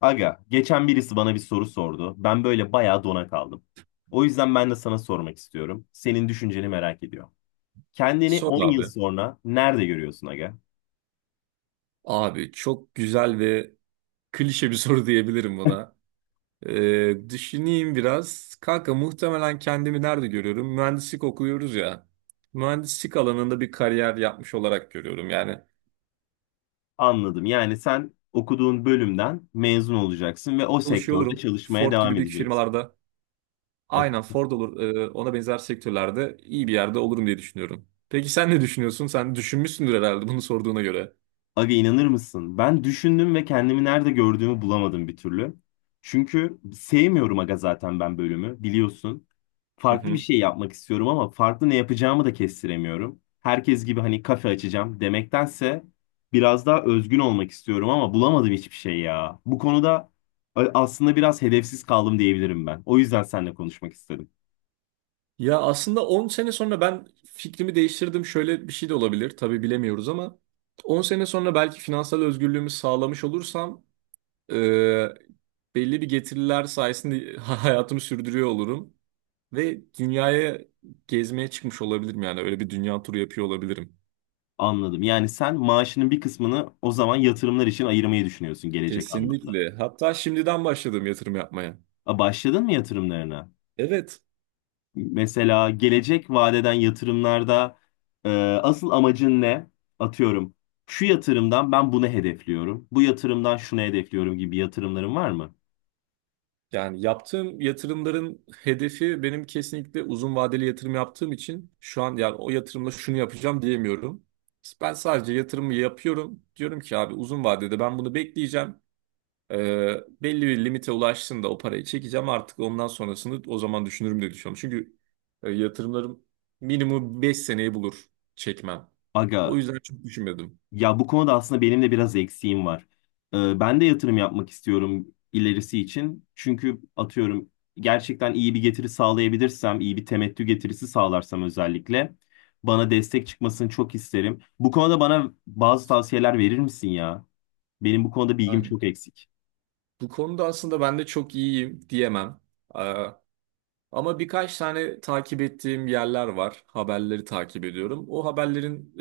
Aga, geçen birisi bana bir soru sordu. Ben böyle bayağı dona kaldım. O yüzden ben de sana sormak istiyorum. Senin düşünceni merak ediyorum. Kendini Sor 10 yıl abi. sonra nerede görüyorsun aga? Abi çok güzel ve klişe bir soru diyebilirim buna. Düşüneyim biraz. Kanka muhtemelen kendimi nerede görüyorum? Mühendislik okuyoruz ya. Mühendislik alanında bir kariyer yapmış olarak görüyorum. Yani Anladım. Yani sen okuduğun bölümden mezun olacaksın ve o çalışıyor sektörde olurum. çalışmaya Ford devam gibi büyük edeceksin. firmalarda. Evet. Aynen Ford olur. Ona benzer sektörlerde iyi bir yerde olurum diye düşünüyorum. Peki sen ne düşünüyorsun? Sen düşünmüşsündür herhalde bunu sorduğuna göre. Aga inanır mısın? Ben düşündüm ve kendimi nerede gördüğümü bulamadım bir türlü. Çünkü sevmiyorum aga zaten ben bölümü biliyorsun. Hı Farklı bir hı. şey yapmak istiyorum ama farklı ne yapacağımı da kestiremiyorum. Herkes gibi hani kafe açacağım demektense biraz daha özgün olmak istiyorum ama bulamadım hiçbir şey ya. Bu konuda aslında biraz hedefsiz kaldım diyebilirim ben. O yüzden seninle konuşmak istedim. Ya aslında 10 sene sonra ben fikrimi değiştirdim. Şöyle bir şey de olabilir. Tabii bilemiyoruz ama 10 sene sonra belki finansal özgürlüğümü sağlamış olursam e, belli bir getiriler sayesinde hayatımı sürdürüyor olurum. Ve dünyaya gezmeye çıkmış olabilirim yani. Öyle bir dünya turu yapıyor olabilirim. Anladım. Yani sen maaşının bir kısmını o zaman yatırımlar için ayırmayı düşünüyorsun gelecek anlamda. Kesinlikle. Hatta şimdiden başladım yatırım yapmaya. A, başladın mı yatırımlarına? Evet. Mesela gelecek vadeden yatırımlarda e, asıl amacın ne? Atıyorum. Şu yatırımdan ben bunu hedefliyorum. Bu yatırımdan şunu hedefliyorum gibi yatırımların var mı? Yani yaptığım yatırımların hedefi benim kesinlikle uzun vadeli yatırım yaptığım için şu an yani o yatırımla şunu yapacağım diyemiyorum. Ben sadece yatırımı yapıyorum. Diyorum ki abi uzun vadede ben bunu bekleyeceğim. Belli bir limite ulaştığında o parayı çekeceğim. Artık ondan sonrasını o zaman düşünürüm diye düşünüyorum. Çünkü yatırımlarım minimum 5 seneyi bulur çekmem. O Aga, yüzden çok düşünmedim. ya bu konuda aslında benim de biraz eksiğim var. Ben de yatırım yapmak istiyorum ilerisi için. Çünkü atıyorum, gerçekten iyi bir getiri sağlayabilirsem, iyi bir temettü getirisi sağlarsam özellikle bana destek çıkmasını çok isterim. Bu konuda bana bazı tavsiyeler verir misin ya? Benim bu konuda bilgim Yani çok eksik. bu konuda aslında ben de çok iyiyim diyemem. Ee, Ama birkaç tane takip ettiğim yerler var. Haberleri takip ediyorum. O haberlerin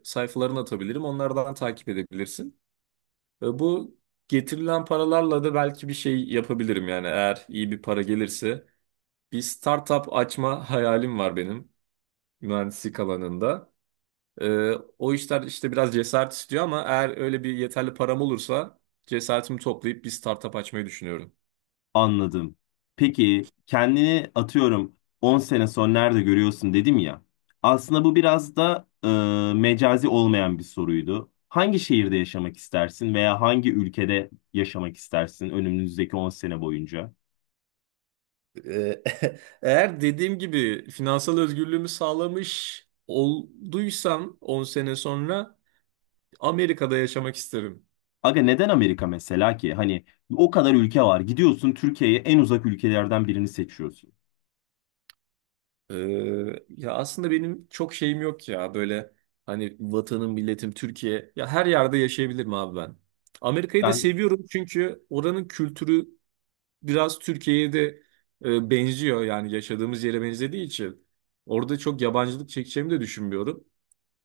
sayfalarını atabilirim. Onlardan takip edebilirsin. Bu getirilen paralarla da belki bir şey yapabilirim yani eğer iyi bir para gelirse. Bir startup açma hayalim var benim mühendislik alanında. E, O işler işte biraz cesaret istiyor ama eğer öyle bir yeterli param olursa cesaretimi toplayıp bir startup açmayı düşünüyorum. Anladım. Peki kendini atıyorum 10 sene sonra nerede görüyorsun dedim ya. Aslında bu biraz da mecazi olmayan bir soruydu. Hangi şehirde yaşamak istersin veya hangi ülkede yaşamak istersin önümüzdeki 10 sene boyunca? Ee, Eğer dediğim gibi finansal özgürlüğümü sağlamış olduysam 10 sene sonra Amerika'da yaşamak isterim. Aga, neden Amerika mesela ki? Hani o kadar ülke var. Gidiyorsun, Türkiye'ye en uzak ülkelerden birini seçiyorsun. Ee, Ya aslında benim çok şeyim yok ya böyle hani vatanım, milletim, Türkiye. Ya her yerde yaşayabilirim abi ben. Amerika'yı da Ben seviyorum çünkü oranın kültürü biraz Türkiye'ye de benziyor yani yaşadığımız yere benzediği için. Orada çok yabancılık çekeceğimi de düşünmüyorum.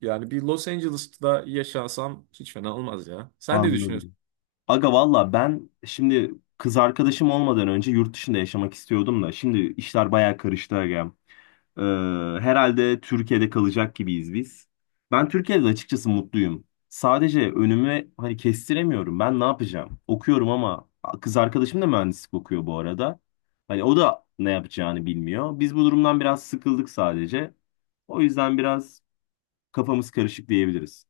Yani bir Los Angeles'ta yaşansam hiç fena olmaz ya. Sen ne düşünüyorsun? anladım. Aga, valla ben şimdi kız arkadaşım olmadan önce yurt dışında yaşamak istiyordum da şimdi işler bayağı karıştı aga. Ee, Herhalde Türkiye'de kalacak gibiyiz biz. Ben Türkiye'de açıkçası mutluyum. Sadece önümü hani kestiremiyorum. Ben ne yapacağım? Okuyorum ama kız arkadaşım da mühendislik okuyor bu arada. Hani o da ne yapacağını bilmiyor. Biz bu durumdan biraz sıkıldık sadece. O yüzden biraz kafamız karışık diyebiliriz.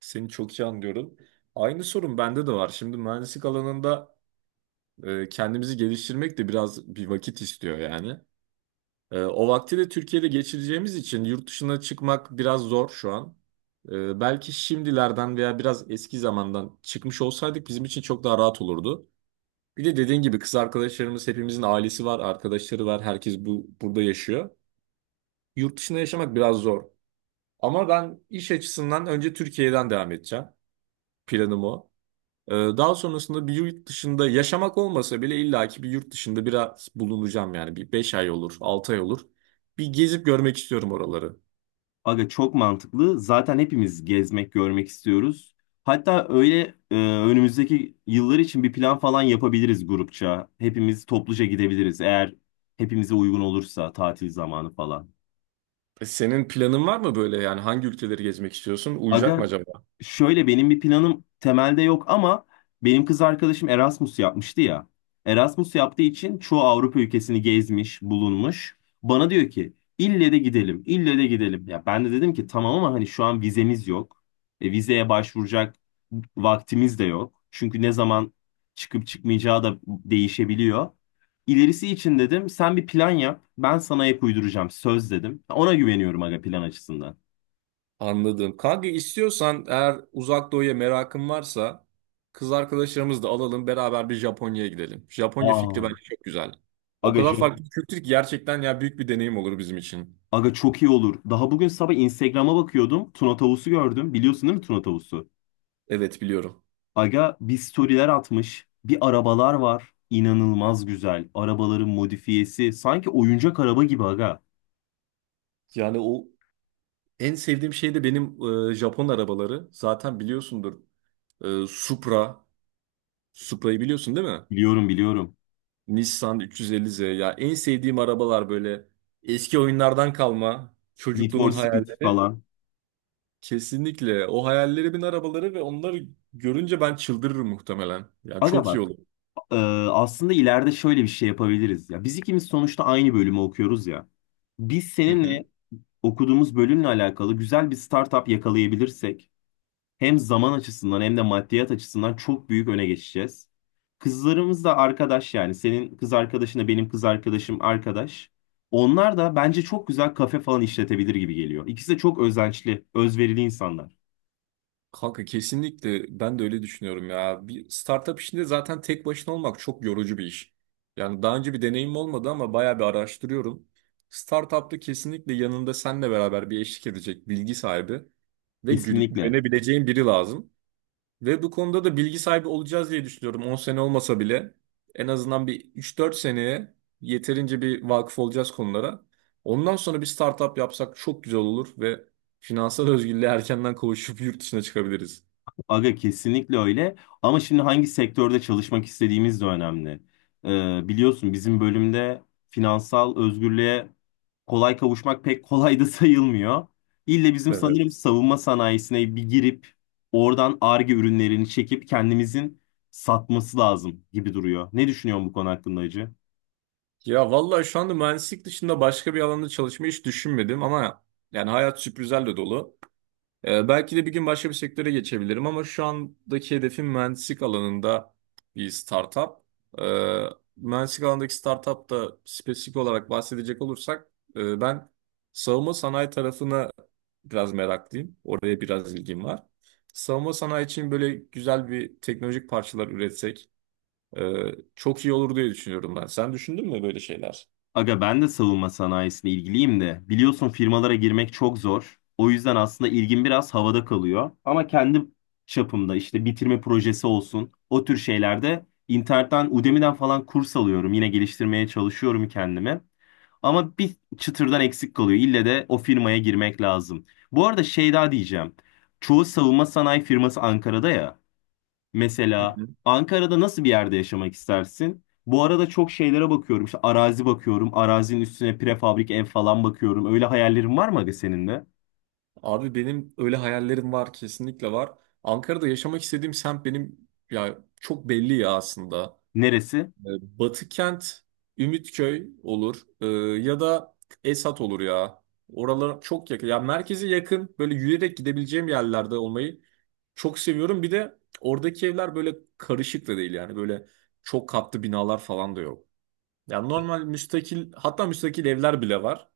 Seni çok iyi anlıyorum. Aynı sorun bende de var. Şimdi mühendislik alanında kendimizi geliştirmek de biraz bir vakit istiyor yani. O vakti de Türkiye'de geçireceğimiz için yurt dışına çıkmak biraz zor şu an. Belki şimdilerden veya biraz eski zamandan çıkmış olsaydık bizim için çok daha rahat olurdu. Bir de dediğin gibi kız arkadaşlarımız hepimizin ailesi var, arkadaşları var. Herkes bu burada yaşıyor. Yurt dışında yaşamak biraz zor. Ama ben iş açısından önce Türkiye'den devam edeceğim. Planım o. Daha sonrasında bir yurt dışında yaşamak olmasa bile illaki bir yurt dışında biraz bulunacağım yani. Bir 5 ay olur, 6 ay olur. Bir gezip görmek istiyorum oraları. Aga çok mantıklı. Zaten hepimiz gezmek, görmek istiyoruz. Hatta öyle önümüzdeki yıllar için bir plan falan yapabiliriz grupça. Hepimiz topluca gidebiliriz eğer hepimize uygun olursa tatil zamanı falan. Senin planın var mı böyle yani hangi ülkeleri gezmek istiyorsun? Uyacak mı Aga, acaba? şöyle benim bir planım temelde yok ama benim kız arkadaşım Erasmus yapmıştı ya. Erasmus yaptığı için çoğu Avrupa ülkesini gezmiş, bulunmuş. Bana diyor ki ille de gidelim, ille de gidelim. Ya ben de dedim ki tamam ama hani şu an vizemiz yok. E, vizeye başvuracak vaktimiz de yok. Çünkü ne zaman çıkıp çıkmayacağı da değişebiliyor. İlerisi için dedim sen bir plan yap, ben sana ek uyduracağım söz dedim. Ona güveniyorum aga plan açısından. Anladım. Kanka istiyorsan eğer uzak doğuya merakın varsa kız arkadaşlarımızı da alalım beraber bir Japonya'ya gidelim. Japonya fikri Aa, bence çok güzel. O aga. kadar farklı bir kültür ki gerçekten ya büyük bir deneyim olur bizim için. Aga çok iyi olur. Daha bugün sabah Instagram'a bakıyordum. Tuna tavusu gördüm. Biliyorsun değil mi Tuna tavusu? Evet biliyorum. Aga bir storyler atmış. Bir arabalar var. İnanılmaz güzel. Arabaların modifiyesi. Sanki oyuncak araba gibi aga. Yani o en sevdiğim şey de benim Japon arabaları. Zaten biliyorsundur. Supra. Supra'yı biliyorsun değil mi? Biliyorum, biliyorum. Nissan 350Z. Ya en sevdiğim arabalar böyle eski oyunlardan kalma Need for çocukluğumun Speed hayali. falan. Kesinlikle. O hayallerimin arabaları ve onları görünce ben çıldırırım muhtemelen. Yani Aga çok iyi bak. olur. e, Aslında ileride şöyle bir şey yapabiliriz ya. Biz ikimiz sonuçta aynı bölümü okuyoruz ya. Biz Hı hı. seninle okuduğumuz bölümle alakalı güzel bir startup yakalayabilirsek hem zaman açısından hem de maddiyat açısından çok büyük öne geçeceğiz. Kızlarımız da arkadaş yani. Senin kız arkadaşınla benim kız arkadaşım arkadaş. Onlar da bence çok güzel kafe falan işletebilir gibi geliyor. İkisi de çok özençli, özverili insanlar. Kanka kesinlikle ben de öyle düşünüyorum ya. Bir startup işinde zaten tek başına olmak çok yorucu bir iş. Yani daha önce bir deneyim olmadı ama bayağı bir araştırıyorum. Startup'ta kesinlikle yanında seninle beraber bir eşlik edecek bilgi sahibi ve Kesinlikle. güvenebileceğin biri lazım. Ve bu konuda da bilgi sahibi olacağız diye düşünüyorum. 10 sene olmasa bile en azından bir 3-4 seneye yeterince bir vakıf olacağız konulara. Ondan sonra bir startup yapsak çok güzel olur ve finansal özgürlüğe erkenden kavuşup yurt dışına çıkabiliriz. Aga kesinlikle öyle. Ama şimdi hangi sektörde çalışmak istediğimiz de önemli. Biliyorsun bizim bölümde finansal özgürlüğe kolay kavuşmak pek kolay da sayılmıyor. İlle bizim sanırım Evet. savunma sanayisine bir girip oradan Ar-Ge ürünlerini çekip kendimizin satması lazım gibi duruyor. Ne düşünüyorsun bu konu hakkında Hacı? Ya vallahi şu anda mühendislik dışında başka bir alanda çalışmayı hiç düşünmedim ama yani hayat sürprizlerle dolu. Belki de bir gün başka bir sektöre geçebilirim ama şu andaki hedefim mühendislik alanında bir startup. Ee, Mühendislik alanındaki startup da spesifik olarak bahsedecek olursak ben savunma sanayi tarafına biraz meraklıyım. Oraya biraz ilgim var. Savunma sanayi için böyle güzel bir teknolojik parçalar üretsek e, çok iyi olur diye düşünüyorum ben. Sen düşündün mü böyle şeyler? Aga ben de savunma sanayisine ilgiliyim de biliyorsun firmalara girmek çok zor. O yüzden aslında ilgim biraz havada kalıyor. Ama kendi çapımda işte bitirme projesi olsun o tür şeylerde internetten Udemy'den falan kurs alıyorum. Yine geliştirmeye çalışıyorum kendimi. Ama bir çıtırdan eksik kalıyor. İlle de o firmaya girmek lazım. Bu arada şey daha diyeceğim. Çoğu savunma sanayi firması Ankara'da ya. Mesela Ankara'da nasıl bir yerde yaşamak istersin? Bu arada çok şeylere bakıyorum. İşte arazi bakıyorum. Arazinin üstüne prefabrik ev falan bakıyorum. Öyle hayallerin var mı aga senin de? Abi benim öyle hayallerim var kesinlikle var. Ankara'da yaşamak istediğim semt benim ya çok belli ya aslında. Neresi? Ee, Batı kent, Ümitköy olur. Ya da Esat olur ya. Oralar çok yakın. Ya merkeze yakın böyle yürüyerek gidebileceğim yerlerde olmayı çok seviyorum. Bir de oradaki evler böyle karışık da değil yani böyle çok katlı binalar falan da yok. Yani normal müstakil hatta müstakil evler bile var.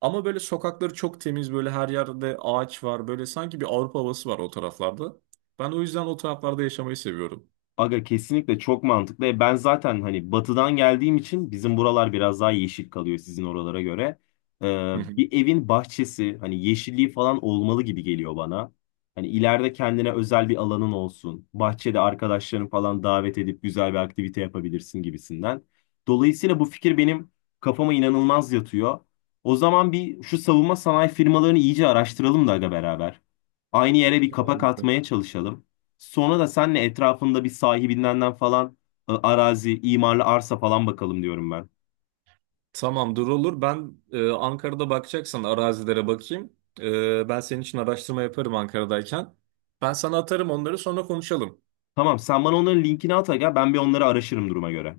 Ama böyle sokakları çok temiz böyle her yerde ağaç var. Böyle sanki bir Avrupa havası var o taraflarda. Ben o yüzden o taraflarda yaşamayı seviyorum. Aga kesinlikle çok mantıklı. E, ben zaten hani batıdan geldiğim için bizim buralar biraz daha yeşil kalıyor sizin oralara göre. Ee, Hı hı. Bir evin bahçesi hani yeşilliği falan olmalı gibi geliyor bana. Hani ileride kendine özel bir alanın olsun. Bahçede arkadaşlarını falan davet edip güzel bir aktivite yapabilirsin gibisinden. Dolayısıyla bu fikir benim kafama inanılmaz yatıyor. O zaman bir şu savunma sanayi firmalarını iyice araştıralım da aga beraber. Aynı yere bir Tamam kapak abi. atmaya çalışalım. Sonra da senle etrafında bir sahibinden falan arazi, imarlı arsa falan bakalım diyorum ben. Tamamdır olur. Ben Ankara'da bakacaksan arazilere bakayım. Ben senin için araştırma yaparım Ankara'dayken. Ben sana atarım onları sonra konuşalım. Tamam sen bana onların linkini at aga ben bir onları araşırım duruma göre.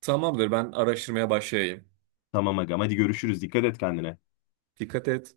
Tamamdır ben araştırmaya başlayayım. Tamam agam hadi görüşürüz, dikkat et kendine. Dikkat et.